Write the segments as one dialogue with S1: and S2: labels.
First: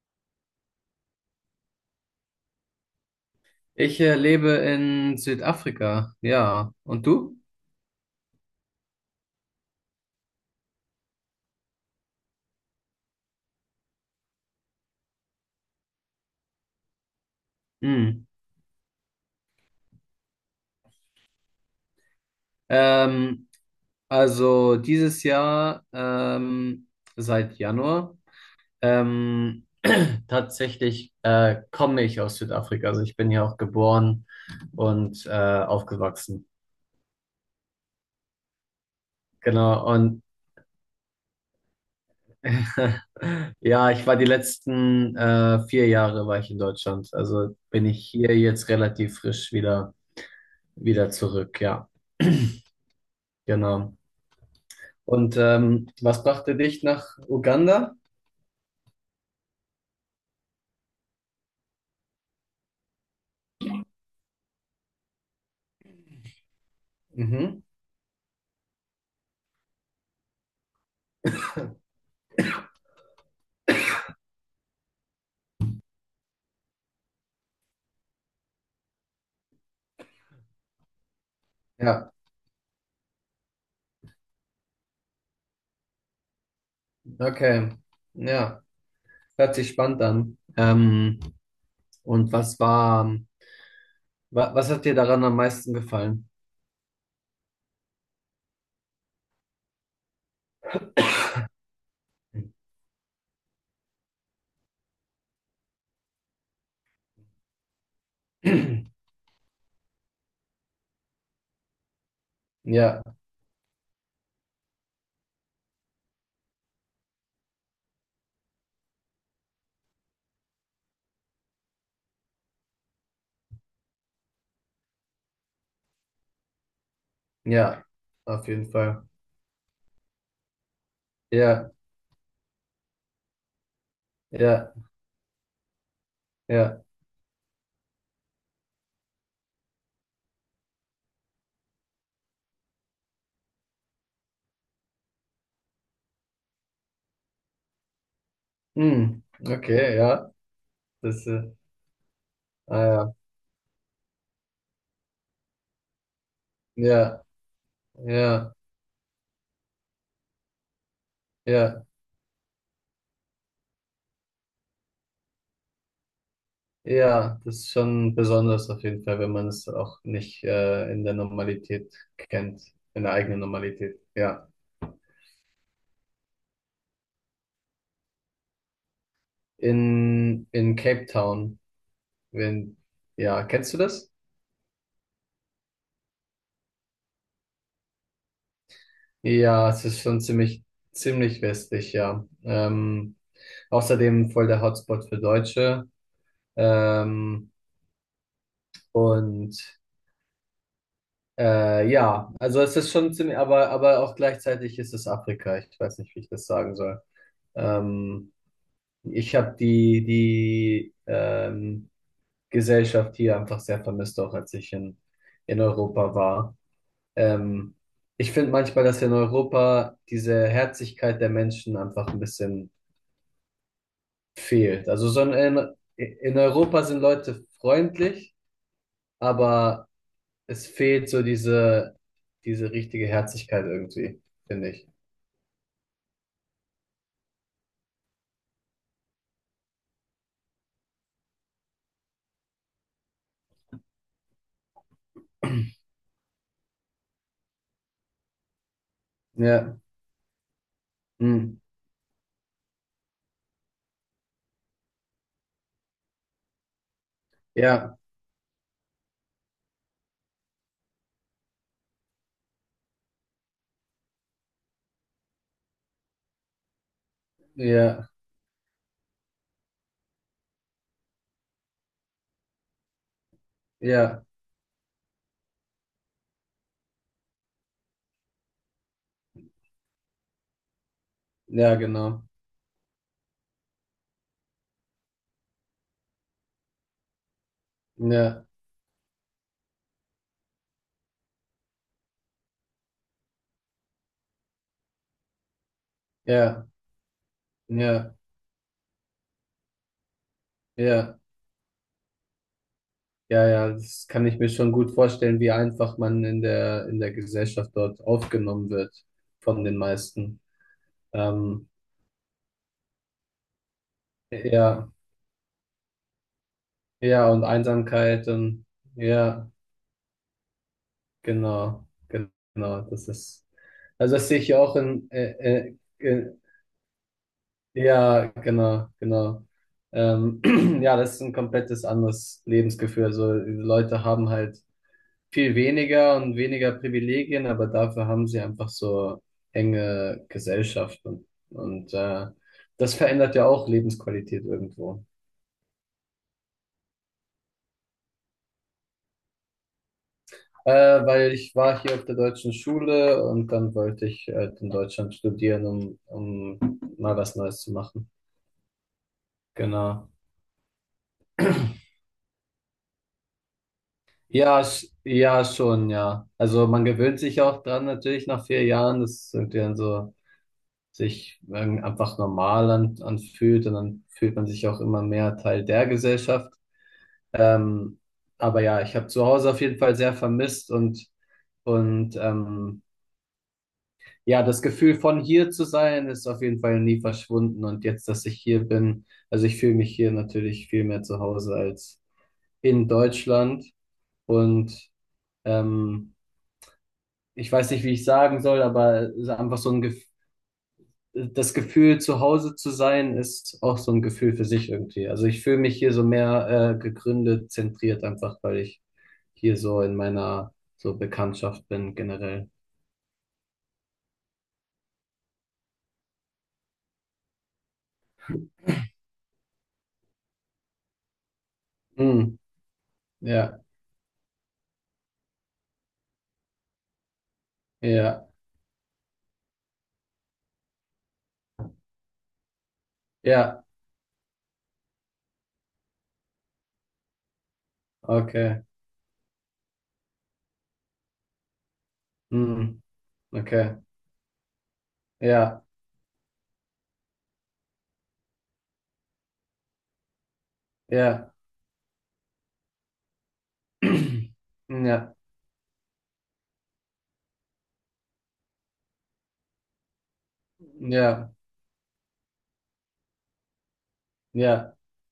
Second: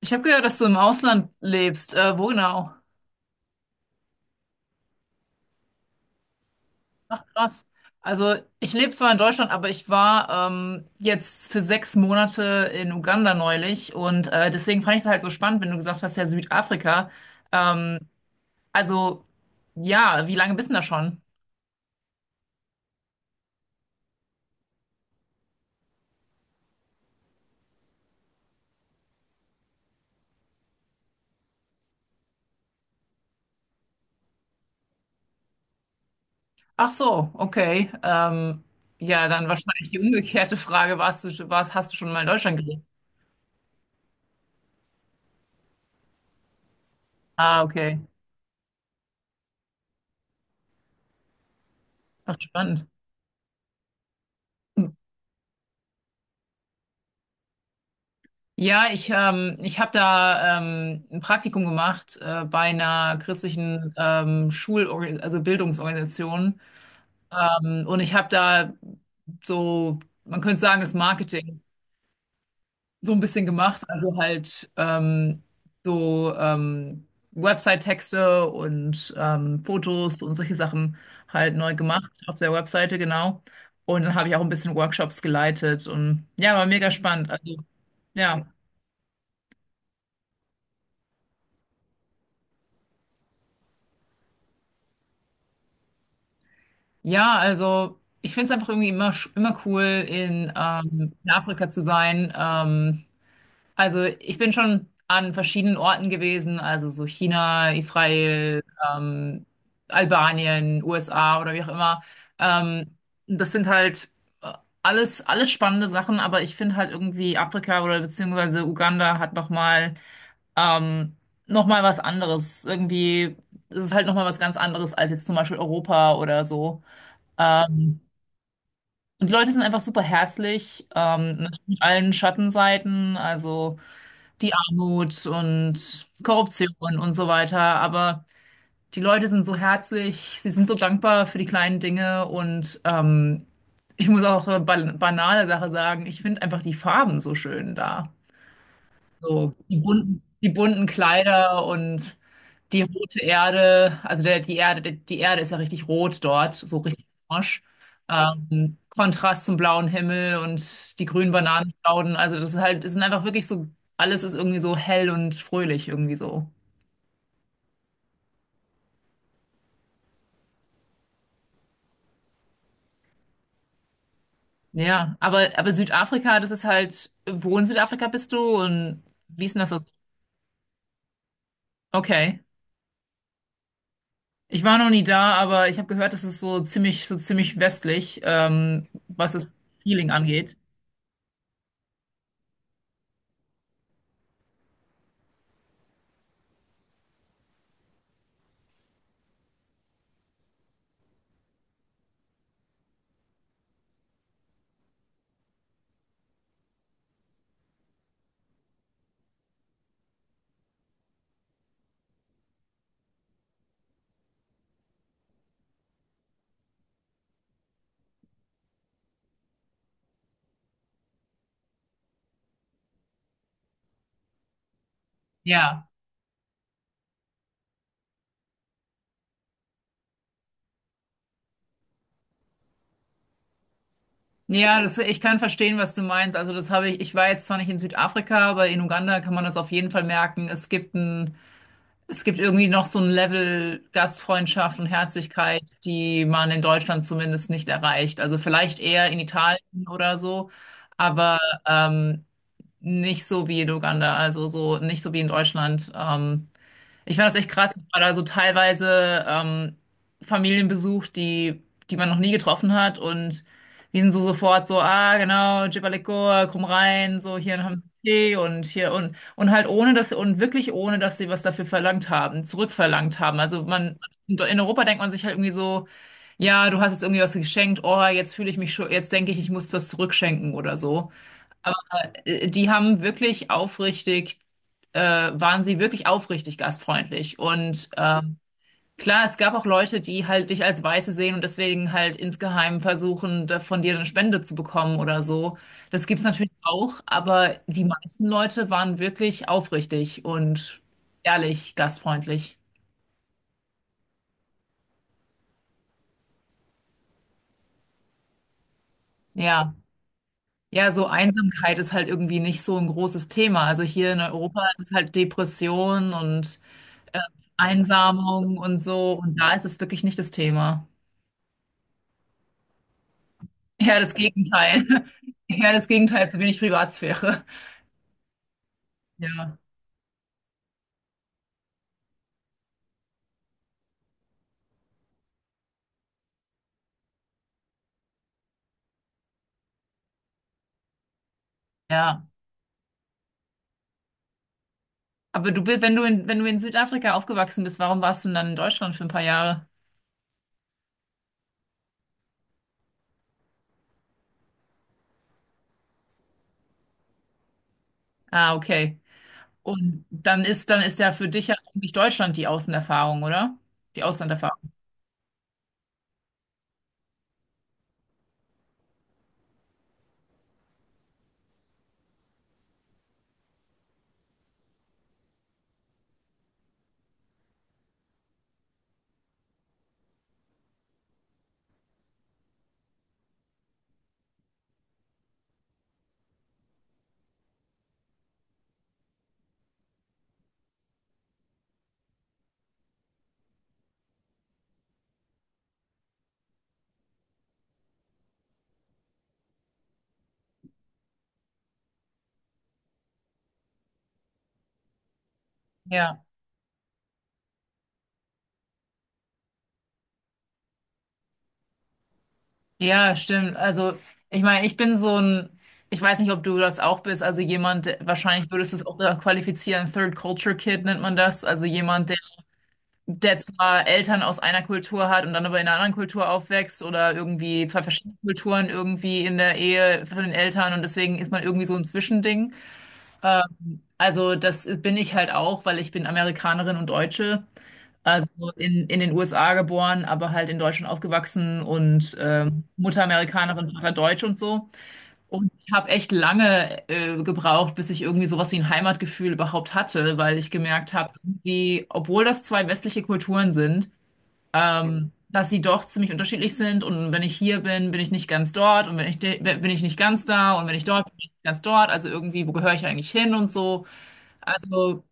S1: Ich habe gehört, dass du im Ausland lebst. Wo genau?
S2: Ich lebe in Südafrika, ja. Und
S1: Ach,
S2: du?
S1: krass. Also, ich lebe zwar in Deutschland, aber ich war jetzt für sechs Monate in Uganda neulich und deswegen fand ich es halt so spannend, wenn du gesagt hast, ja, Südafrika. Ähm,
S2: Hm.
S1: also, ja, wie lange bist du denn da schon?
S2: Ähm, also dieses Jahr, seit Januar, ähm, tatsächlich komme ich aus Südafrika. Also ich bin hier auch geboren und aufgewachsen.
S1: Ach so, okay. Ja, dann
S2: Genau.
S1: wahrscheinlich die
S2: Und
S1: umgekehrte Frage, hast du schon mal in Deutschland gelebt?
S2: ja, ich war die letzten 4 Jahre war ich in Deutschland. Also
S1: Ah,
S2: bin
S1: okay.
S2: ich hier jetzt relativ frisch wieder zurück, ja.
S1: Ach, spannend.
S2: Genau. Und was brachte dich nach Uganda?
S1: Ich habe da ein Praktikum gemacht bei einer christlichen also Bildungsorganisation.
S2: Mhm.
S1: Und ich habe da so, man könnte sagen, das Marketing so ein bisschen gemacht. Also halt so ähm, Website-Texte und Fotos und solche Sachen halt neu gemacht
S2: Ja,
S1: auf der Webseite, genau. Und dann habe ich auch ein bisschen Workshops geleitet und ja, war mega spannend. Also
S2: okay.
S1: ja.
S2: Ja, hört sich spannend an. Und was war, wa was hat dir daran am meisten gefallen?
S1: Ja, also ich finde es einfach irgendwie immer, immer cool, in Afrika zu sein. Also ich bin schon an verschiedenen Orten gewesen, also so China, Israel, ähm, Albanien, USA oder wie auch immer. Ähm,
S2: Ja,
S1: das sind halt äh, alles spannende Sachen, aber ich finde halt irgendwie Afrika oder beziehungsweise Uganda hat nochmal ähm, noch mal was anderes. Irgendwie ist es halt nochmal was ganz anderes als jetzt zum Beispiel Europa oder so.
S2: ja,
S1: Ähm,
S2: auf jeden Fall.
S1: und die Leute sind einfach super herzlich, natürlich
S2: Ja,
S1: mit allen Schattenseiten, also die
S2: ja,
S1: Armut und
S2: ja.
S1: Korruption und so weiter. Aber die Leute sind so herzlich, sie sind so dankbar für die kleinen Dinge und ich muss auch eine banale Sache sagen, ich finde einfach die Farben so schön da.
S2: Hm,
S1: So
S2: okay, ja.
S1: die bunten
S2: Das, äh,
S1: Kleider und die
S2: ah,
S1: rote Erde, die Erde, die Erde ist ja richtig rot dort, so richtig
S2: ja,
S1: orange.
S2: ja,
S1: Kontrast zum blauen Himmel und die grünen
S2: ja,
S1: Bananenstauden. Also das ist halt, es sind einfach wirklich so, alles ist irgendwie so hell und fröhlich irgendwie so.
S2: ja, ja. Das ist schon besonders auf jeden Fall, wenn man es auch nicht in der Normalität kennt, in der eigenen Normalität. Ja.
S1: Ja, aber Südafrika, das ist halt, wo in Südafrika bist du und wie ist denn das so?
S2: In Cape Town.
S1: Okay.
S2: Wenn, ja, kennst du das?
S1: Ich war noch nie da, aber ich habe gehört, das ist so ziemlich westlich, was das
S2: Ja, es ist
S1: Feeling
S2: schon
S1: angeht.
S2: ziemlich, ziemlich westlich, ja. Außerdem voll der Hotspot für Deutsche. Ähm, und ja, also es ist schon ziemlich, aber auch gleichzeitig ist es Afrika. Ich weiß nicht, wie ich das sagen soll. Ähm, Ich habe die Gesellschaft hier einfach sehr vermisst, auch als ich in Europa war. Ähm, Ich finde manchmal, dass in Europa diese Herzlichkeit der Menschen einfach ein bisschen fehlt. Also so in,
S1: Ja,
S2: in Europa sind Leute freundlich, aber es fehlt so diese richtige Herzlichkeit irgendwie, finde
S1: ja,
S2: ich.
S1: das, ich kann verstehen, was du meinst. Also das habe ich, ich war jetzt zwar nicht in Südafrika, aber in Uganda kann man das auf jeden Fall merken. Es gibt irgendwie noch so ein Level Gastfreundschaft und Herzlichkeit, die man in Deutschland zumindest nicht erreicht. Also vielleicht eher in
S2: Ja,
S1: Italien oder so, aber
S2: hm.
S1: ähm, nicht so wie in Uganda, also so nicht so wie in Deutschland. Ich fand das echt krass. Ich
S2: Ja,
S1: war da so teilweise Familien besucht, die man noch nie getroffen hat. Und die sind so sofort so, ah, genau, Jibalikoa, komm rein, so hier haben sie
S2: ja,
S1: Tee und hier und halt ohne, dass wirklich ohne, dass sie was dafür verlangt haben, zurückverlangt haben.
S2: ja,
S1: In Europa denkt man sich halt irgendwie so, ja, du hast jetzt irgendwie was geschenkt, oh, jetzt fühle ich mich schon, jetzt denke ich, ich muss das zurückschenken oder so.
S2: ja,
S1: Aber
S2: genau.
S1: die haben wirklich aufrichtig, waren sie wirklich aufrichtig gastfreundlich. Und
S2: Ja,
S1: klar, es gab auch Leute, die halt dich als Weiße sehen und deswegen halt insgeheim versuchen, da von dir eine Spende zu bekommen oder so. Das gibt's natürlich
S2: ja,
S1: auch, aber die
S2: ja,
S1: meisten Leute waren wirklich aufrichtig und
S2: ja,
S1: ehrlich gastfreundlich.
S2: ja, ja, das kann ich mir schon gut vorstellen, wie einfach man in der Gesellschaft dort aufgenommen wird von
S1: Ja.
S2: den meisten.
S1: Ja, so
S2: Ähm,
S1: Einsamkeit ist halt irgendwie nicht so ein großes Thema. Also hier in Europa ist
S2: ja,
S1: es halt Depression und äh,
S2: ja, und Einsamkeit
S1: Einsamung
S2: und
S1: und so. Und
S2: ja,
S1: da ist es wirklich nicht das Thema.
S2: genau, genau,
S1: Eher das
S2: also das sehe ich ja auch
S1: Gegenteil. Eher das Gegenteil, zu wenig Privatsphäre.
S2: ja, genau, genau.
S1: Ja,
S2: Ähm, ja, das ist ein komplettes anderes Lebensgefühl. Also die Leute haben halt viel weniger und weniger Privilegien, aber dafür haben sie einfach so enge Gesellschaft und
S1: ja.
S2: das verändert ja auch Lebensqualität irgendwo.
S1: Aber du bist, wenn du in Südafrika aufgewachsen bist, warum warst du denn dann in Deutschland für ein paar Jahre?
S2: Äh, Weil ich war hier auf der deutschen Schule und dann wollte ich halt in Deutschland studieren, um mal was Neues zu machen.
S1: Ah, okay. Und
S2: Genau.
S1: dann ist ja für dich ja eigentlich Deutschland die Außenerfahrung, oder? Die
S2: Ja,
S1: Auslanderfahrung.
S2: sch ja, schon, ja. Also man gewöhnt sich auch dran natürlich nach 4 Jahren, dass es irgendwie dann so sich einfach normal an anfühlt und dann fühlt man sich auch immer mehr Teil der Gesellschaft. Ähm, aber ja, ich habe zu Hause auf jeden Fall sehr vermisst und ja, das Gefühl von hier zu sein ist auf jeden Fall nie verschwunden. Und jetzt, dass ich hier bin, also ich fühle mich hier natürlich viel mehr zu Hause als in Deutschland. Und ähm, ich weiß nicht, wie ich sagen soll, aber es ist einfach so ein Gef das Gefühl, zu Hause zu sein, ist auch so ein Gefühl für sich irgendwie. Also ich fühle mich hier so
S1: Ja.
S2: mehr gegründet, zentriert, einfach weil ich hier so in meiner so Bekanntschaft bin generell.
S1: Ja, stimmt. Also, ich meine, ich bin so ein, ich weiß nicht, ob du das auch bist, also jemand, wahrscheinlich würdest du es auch da qualifizieren, Third Culture Kid nennt man das, also jemand,
S2: Mm,
S1: der
S2: ja,
S1: zwar Eltern aus einer Kultur hat und dann aber in einer anderen Kultur aufwächst oder irgendwie zwei verschiedene
S2: ja,
S1: Kulturen irgendwie in der Ehe von den Eltern und deswegen ist man irgendwie so ein Zwischending.
S2: ja,
S1: Also das bin ich halt auch, weil ich bin Amerikanerin und Deutsche, also
S2: okay.
S1: in den USA geboren, aber halt in Deutschland aufgewachsen und
S2: Mm.
S1: Mutter Amerikanerin,
S2: Okay.
S1: Vater Deutsch und so. Und
S2: Ja,
S1: ich habe echt lange gebraucht, bis ich irgendwie sowas wie ein Heimatgefühl überhaupt hatte, weil ich gemerkt habe,
S2: ja.
S1: wie, obwohl das zwei westliche Kulturen sind,
S2: Ja,
S1: dass sie doch ziemlich unterschiedlich sind und wenn ich hier bin, bin ich nicht ganz dort und wenn ich bin ich nicht ganz da und wenn ich dort bin, bin
S2: ja,
S1: ich nicht ganz dort, also irgendwie, wo gehöre ich eigentlich hin und so.
S2: ja,
S1: Also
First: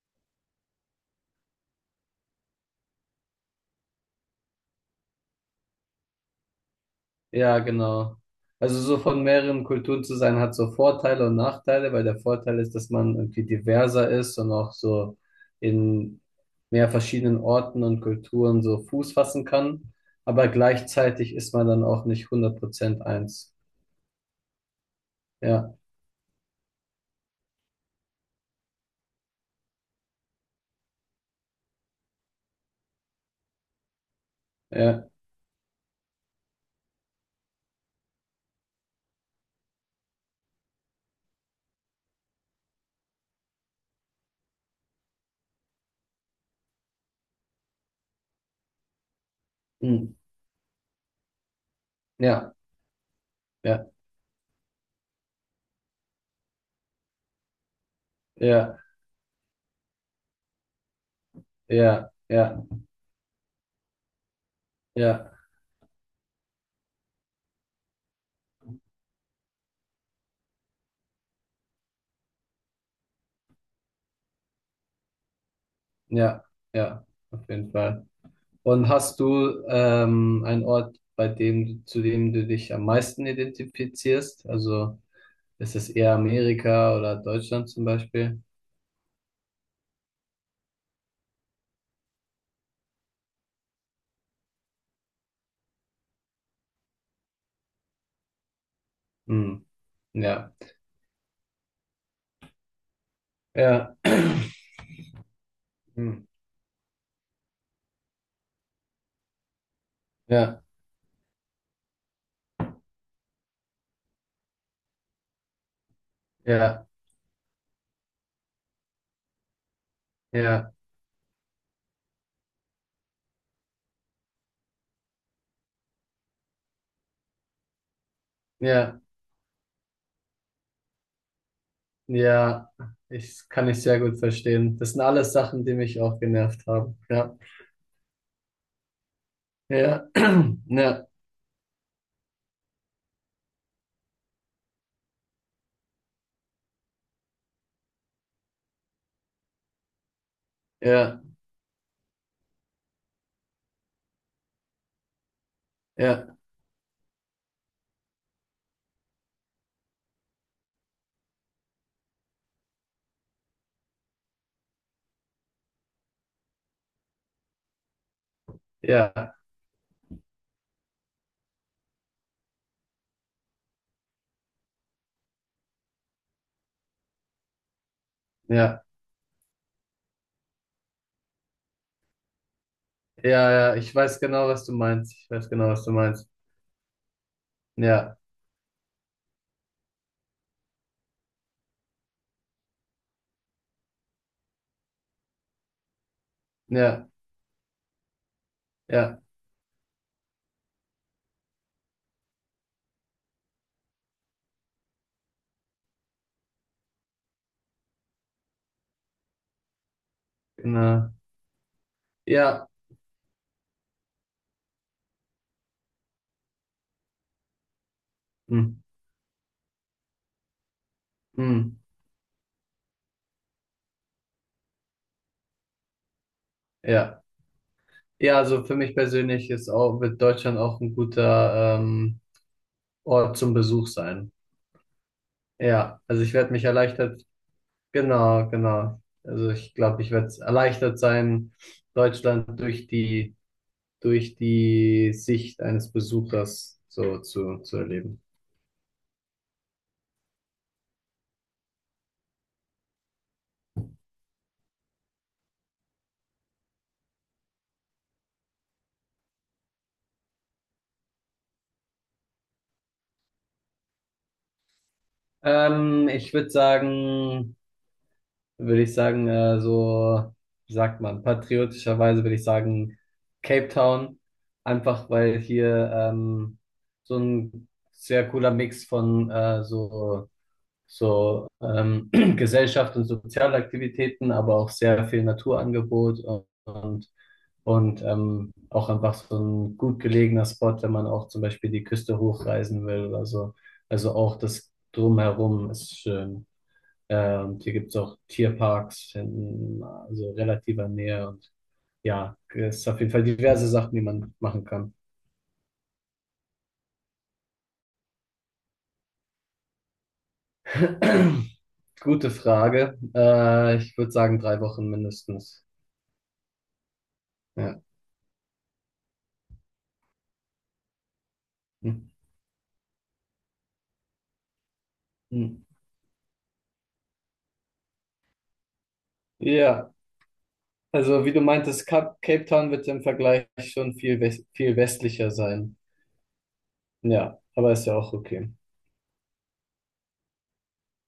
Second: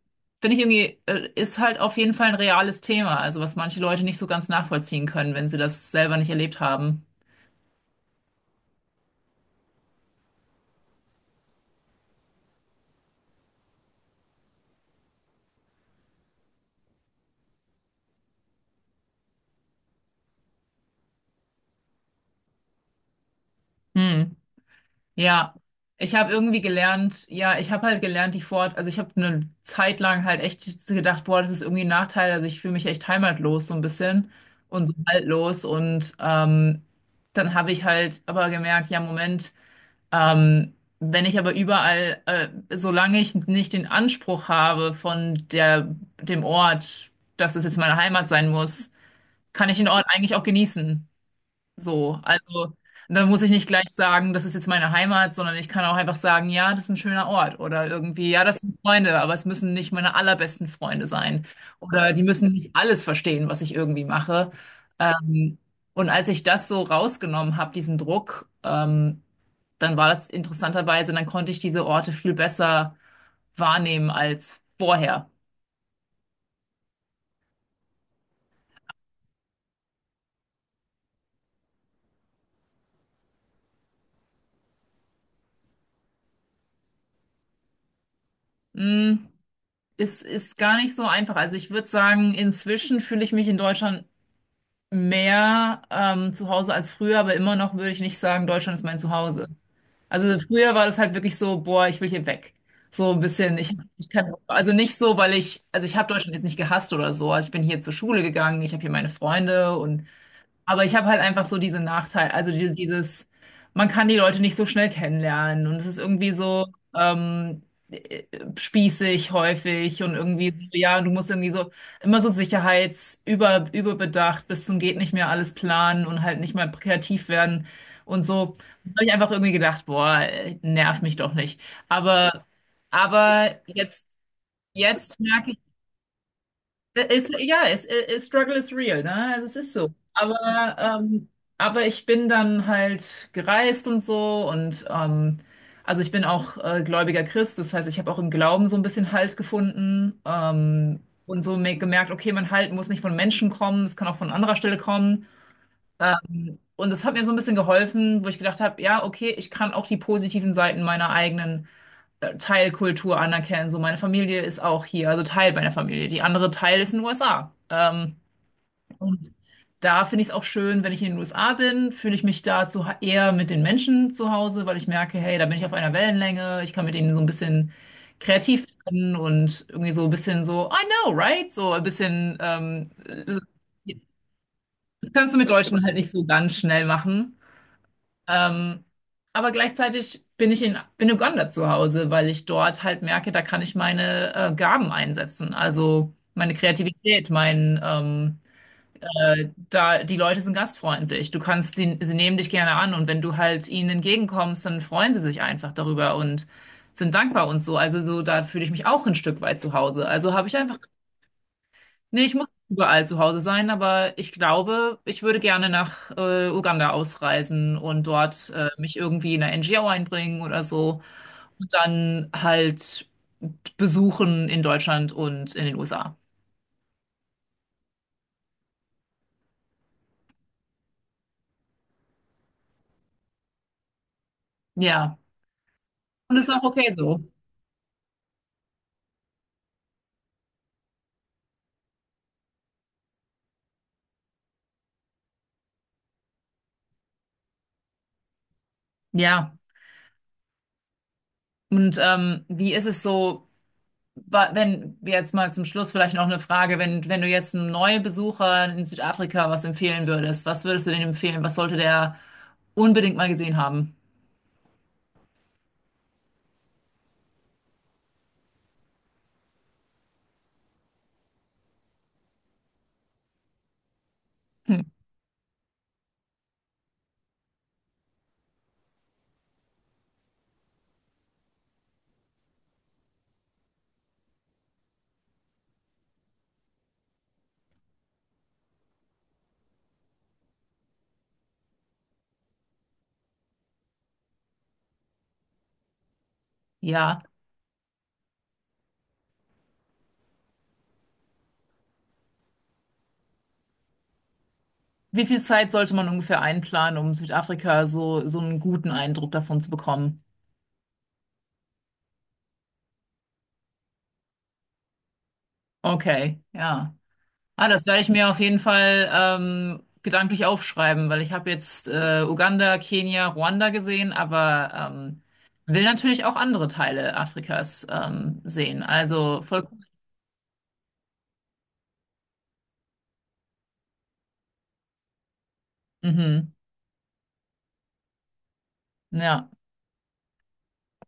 S1: finde ich irgendwie, ist halt auf jeden Fall ein reales Thema, also was manche Leute nicht so ganz nachvollziehen können, wenn sie das selber nicht erlebt haben.
S2: ja, genau. Also so von mehreren Kulturen zu sein hat so Vorteile und Nachteile, weil der Vorteil ist, dass man irgendwie diverser ist und auch so in mehr verschiedenen Orten und Kulturen so Fuß fassen kann. Aber gleichzeitig ist man dann auch nicht 100% eins.
S1: Hm. Ja,
S2: Ja,
S1: ich habe halt gelernt, also ich habe eine Zeit lang halt echt gedacht, boah, das ist irgendwie ein Nachteil, also ich fühle mich echt heimatlos so ein bisschen und so
S2: ja,
S1: haltlos und dann habe ich halt aber gemerkt, ja, Moment, ähm, wenn ich aber überall, solange ich nicht den Anspruch habe dem Ort, dass es jetzt meine Heimat sein muss, kann ich den Ort
S2: mm,
S1: eigentlich auch genießen. So,
S2: ja,
S1: also da muss ich nicht gleich
S2: ja,
S1: sagen, das ist jetzt meine Heimat, sondern ich kann auch einfach sagen, ja, das ist ein schöner Ort oder irgendwie, ja, das sind
S2: ja,
S1: Freunde, aber es müssen nicht meine allerbesten Freunde sein
S2: ja,
S1: oder die müssen
S2: ja,
S1: nicht alles verstehen, was ich irgendwie mache.
S2: ja,
S1: Ähm, und als ich das so rausgenommen habe, diesen Druck, dann war das interessanterweise, dann konnte ich diese Orte viel besser wahrnehmen als vorher.
S2: ja, ja, auf jeden Fall. Und hast du einen Ort, zu dem du dich am meisten identifizierst? Also ist es eher Amerika oder Deutschland zum Beispiel?
S1: Hm, ist gar nicht so einfach. Also ich würde sagen, inzwischen fühle ich mich in Deutschland mehr zu Hause als früher, aber immer noch würde ich nicht sagen, Deutschland ist mein Zuhause.
S2: Hm.
S1: Also
S2: Ja,
S1: früher war das halt wirklich so, boah, ich will hier weg. So ein bisschen, ich,
S2: ja,
S1: ich kann, also nicht so, weil ich, also ich habe
S2: hm.
S1: Deutschland jetzt nicht gehasst oder so. Also ich bin hier zur Schule gegangen, ich habe hier meine Freunde und
S2: Ja,
S1: aber ich habe halt einfach so diesen Nachteil, man kann die Leute nicht so schnell kennenlernen und es ist irgendwie so
S2: ja,
S1: ähm, äh, spießig häufig und irgendwie, so,
S2: ja,
S1: ja, du musst irgendwie so immer so sicherheitsüber überbedacht bis zum geht nicht mehr alles planen und halt nicht mehr kreativ werden und so. Da
S2: ja,
S1: habe ich einfach irgendwie gedacht, boah, nerv mich doch nicht. Aber,
S2: ja. Ich
S1: aber
S2: kann ich sehr
S1: jetzt,
S2: gut verstehen. Das sind
S1: jetzt
S2: alles
S1: merke
S2: Sachen, die mich auch genervt haben. Ja,
S1: es ist, Struggle is real, ne? Also es ist so.
S2: ja,
S1: Aber,
S2: ja,
S1: aber ich bin dann halt gereist und so und also ich bin auch gläubiger Christ, das heißt, ich habe auch im Glauben so ein bisschen Halt gefunden
S2: ja,
S1: und so gemerkt, okay, mein Halt muss nicht von Menschen kommen, es kann auch von anderer Stelle kommen.
S2: ja,
S1: Und es hat mir so ein bisschen geholfen, wo ich gedacht habe, ja, okay, ich kann auch die positiven Seiten meiner eigenen Teilkultur anerkennen. So, meine Familie ist auch hier, also Teil meiner Familie. Die andere Teil ist in den USA. Und
S2: ja,
S1: da finde ich es auch schön, wenn ich in den USA bin, fühle ich mich eher mit den Menschen zu Hause, weil ich merke, hey, da bin ich auf einer Wellenlänge, ich kann mit denen so ein bisschen kreativ
S2: ja,
S1: werden und irgendwie so ein bisschen so, I know, right? So ein bisschen,
S2: ja, ja. Ich weiß genau, was du
S1: das
S2: meinst. Ich
S1: kannst du mit
S2: weiß genau,
S1: Deutschen
S2: was du
S1: halt nicht so
S2: meinst.
S1: ganz schnell machen.
S2: Ja,
S1: Ähm, aber gleichzeitig bin Uganda zu Hause, weil ich dort halt merke, da kann ich meine Gaben einsetzen. Also meine
S2: ja,
S1: Kreativität, mein,
S2: ja,
S1: da, die Leute sind gastfreundlich. Du kannst, sie nehmen dich gerne an und wenn du halt ihnen entgegenkommst, dann freuen sie sich einfach darüber und sind dankbar und so. Also so, da fühle ich mich auch ein Stück weit zu Hause. Also habe ich einfach
S2: genau.
S1: Nee, ich muss
S2: Ja,
S1: nicht überall zu Hause sein, aber ich glaube, ich würde gerne nach Uganda ausreisen und dort
S2: hm,
S1: mich irgendwie in eine NGO einbringen oder so und
S2: hm,
S1: dann halt besuchen in Deutschland und in den USA.
S2: ja. Ja, also für mich persönlich wird Deutschland auch ein guter Ort zum Besuch sein.
S1: Ja,
S2: Ja, also ich
S1: und ist
S2: werde
S1: auch
S2: mich
S1: okay so.
S2: erleichtert, genau, genau. Also ich glaube, ich werde erleichtert sein, Deutschland durch die Sicht eines Besuchers so zu erleben.
S1: Ja, und wie ist es so, wenn wir jetzt mal zum Schluss vielleicht noch eine Frage, wenn du jetzt einem Neubesucher in Südafrika was empfehlen würdest, was würdest du denen empfehlen? Was sollte der unbedingt mal gesehen haben?
S2: Ich würde sagen, würde ich sagen, so, wie sagt man, patriotischerweise würde ich sagen, Cape Town,
S1: Hm.
S2: einfach weil hier so ein sehr cooler Mix von so Gesellschaft und Sozialaktivitäten, aber auch sehr viel Naturangebot und auch einfach so ein gut gelegener Spot, wenn man auch zum Beispiel die Küste hochreisen will oder so. Also auch das Drumherum ist schön.
S1: Ja.
S2: Hier gibt es auch Tierparks in also relativer Nähe und ja, es ist auf jeden Fall diverse Sachen, die man machen kann.
S1: Wie viel Zeit sollte man ungefähr einplanen, um Südafrika so einen guten Eindruck davon zu bekommen?
S2: Gute Frage. Ich würde sagen, 3 Wochen mindestens.
S1: Okay, ja. Ah,
S2: Ja.
S1: das werde ich mir auf jeden Fall gedanklich aufschreiben, weil ich habe jetzt
S2: Hm.
S1: Uganda, Kenia, Ruanda gesehen, aber
S2: Hm.
S1: will natürlich auch andere Teile Afrikas sehen. Also voll cool.
S2: Ja, also wie du meintest, Cape Town wird im Vergleich schon viel westlicher sein.
S1: Mhm.
S2: Ja, aber ist ja auch okay.
S1: Ja.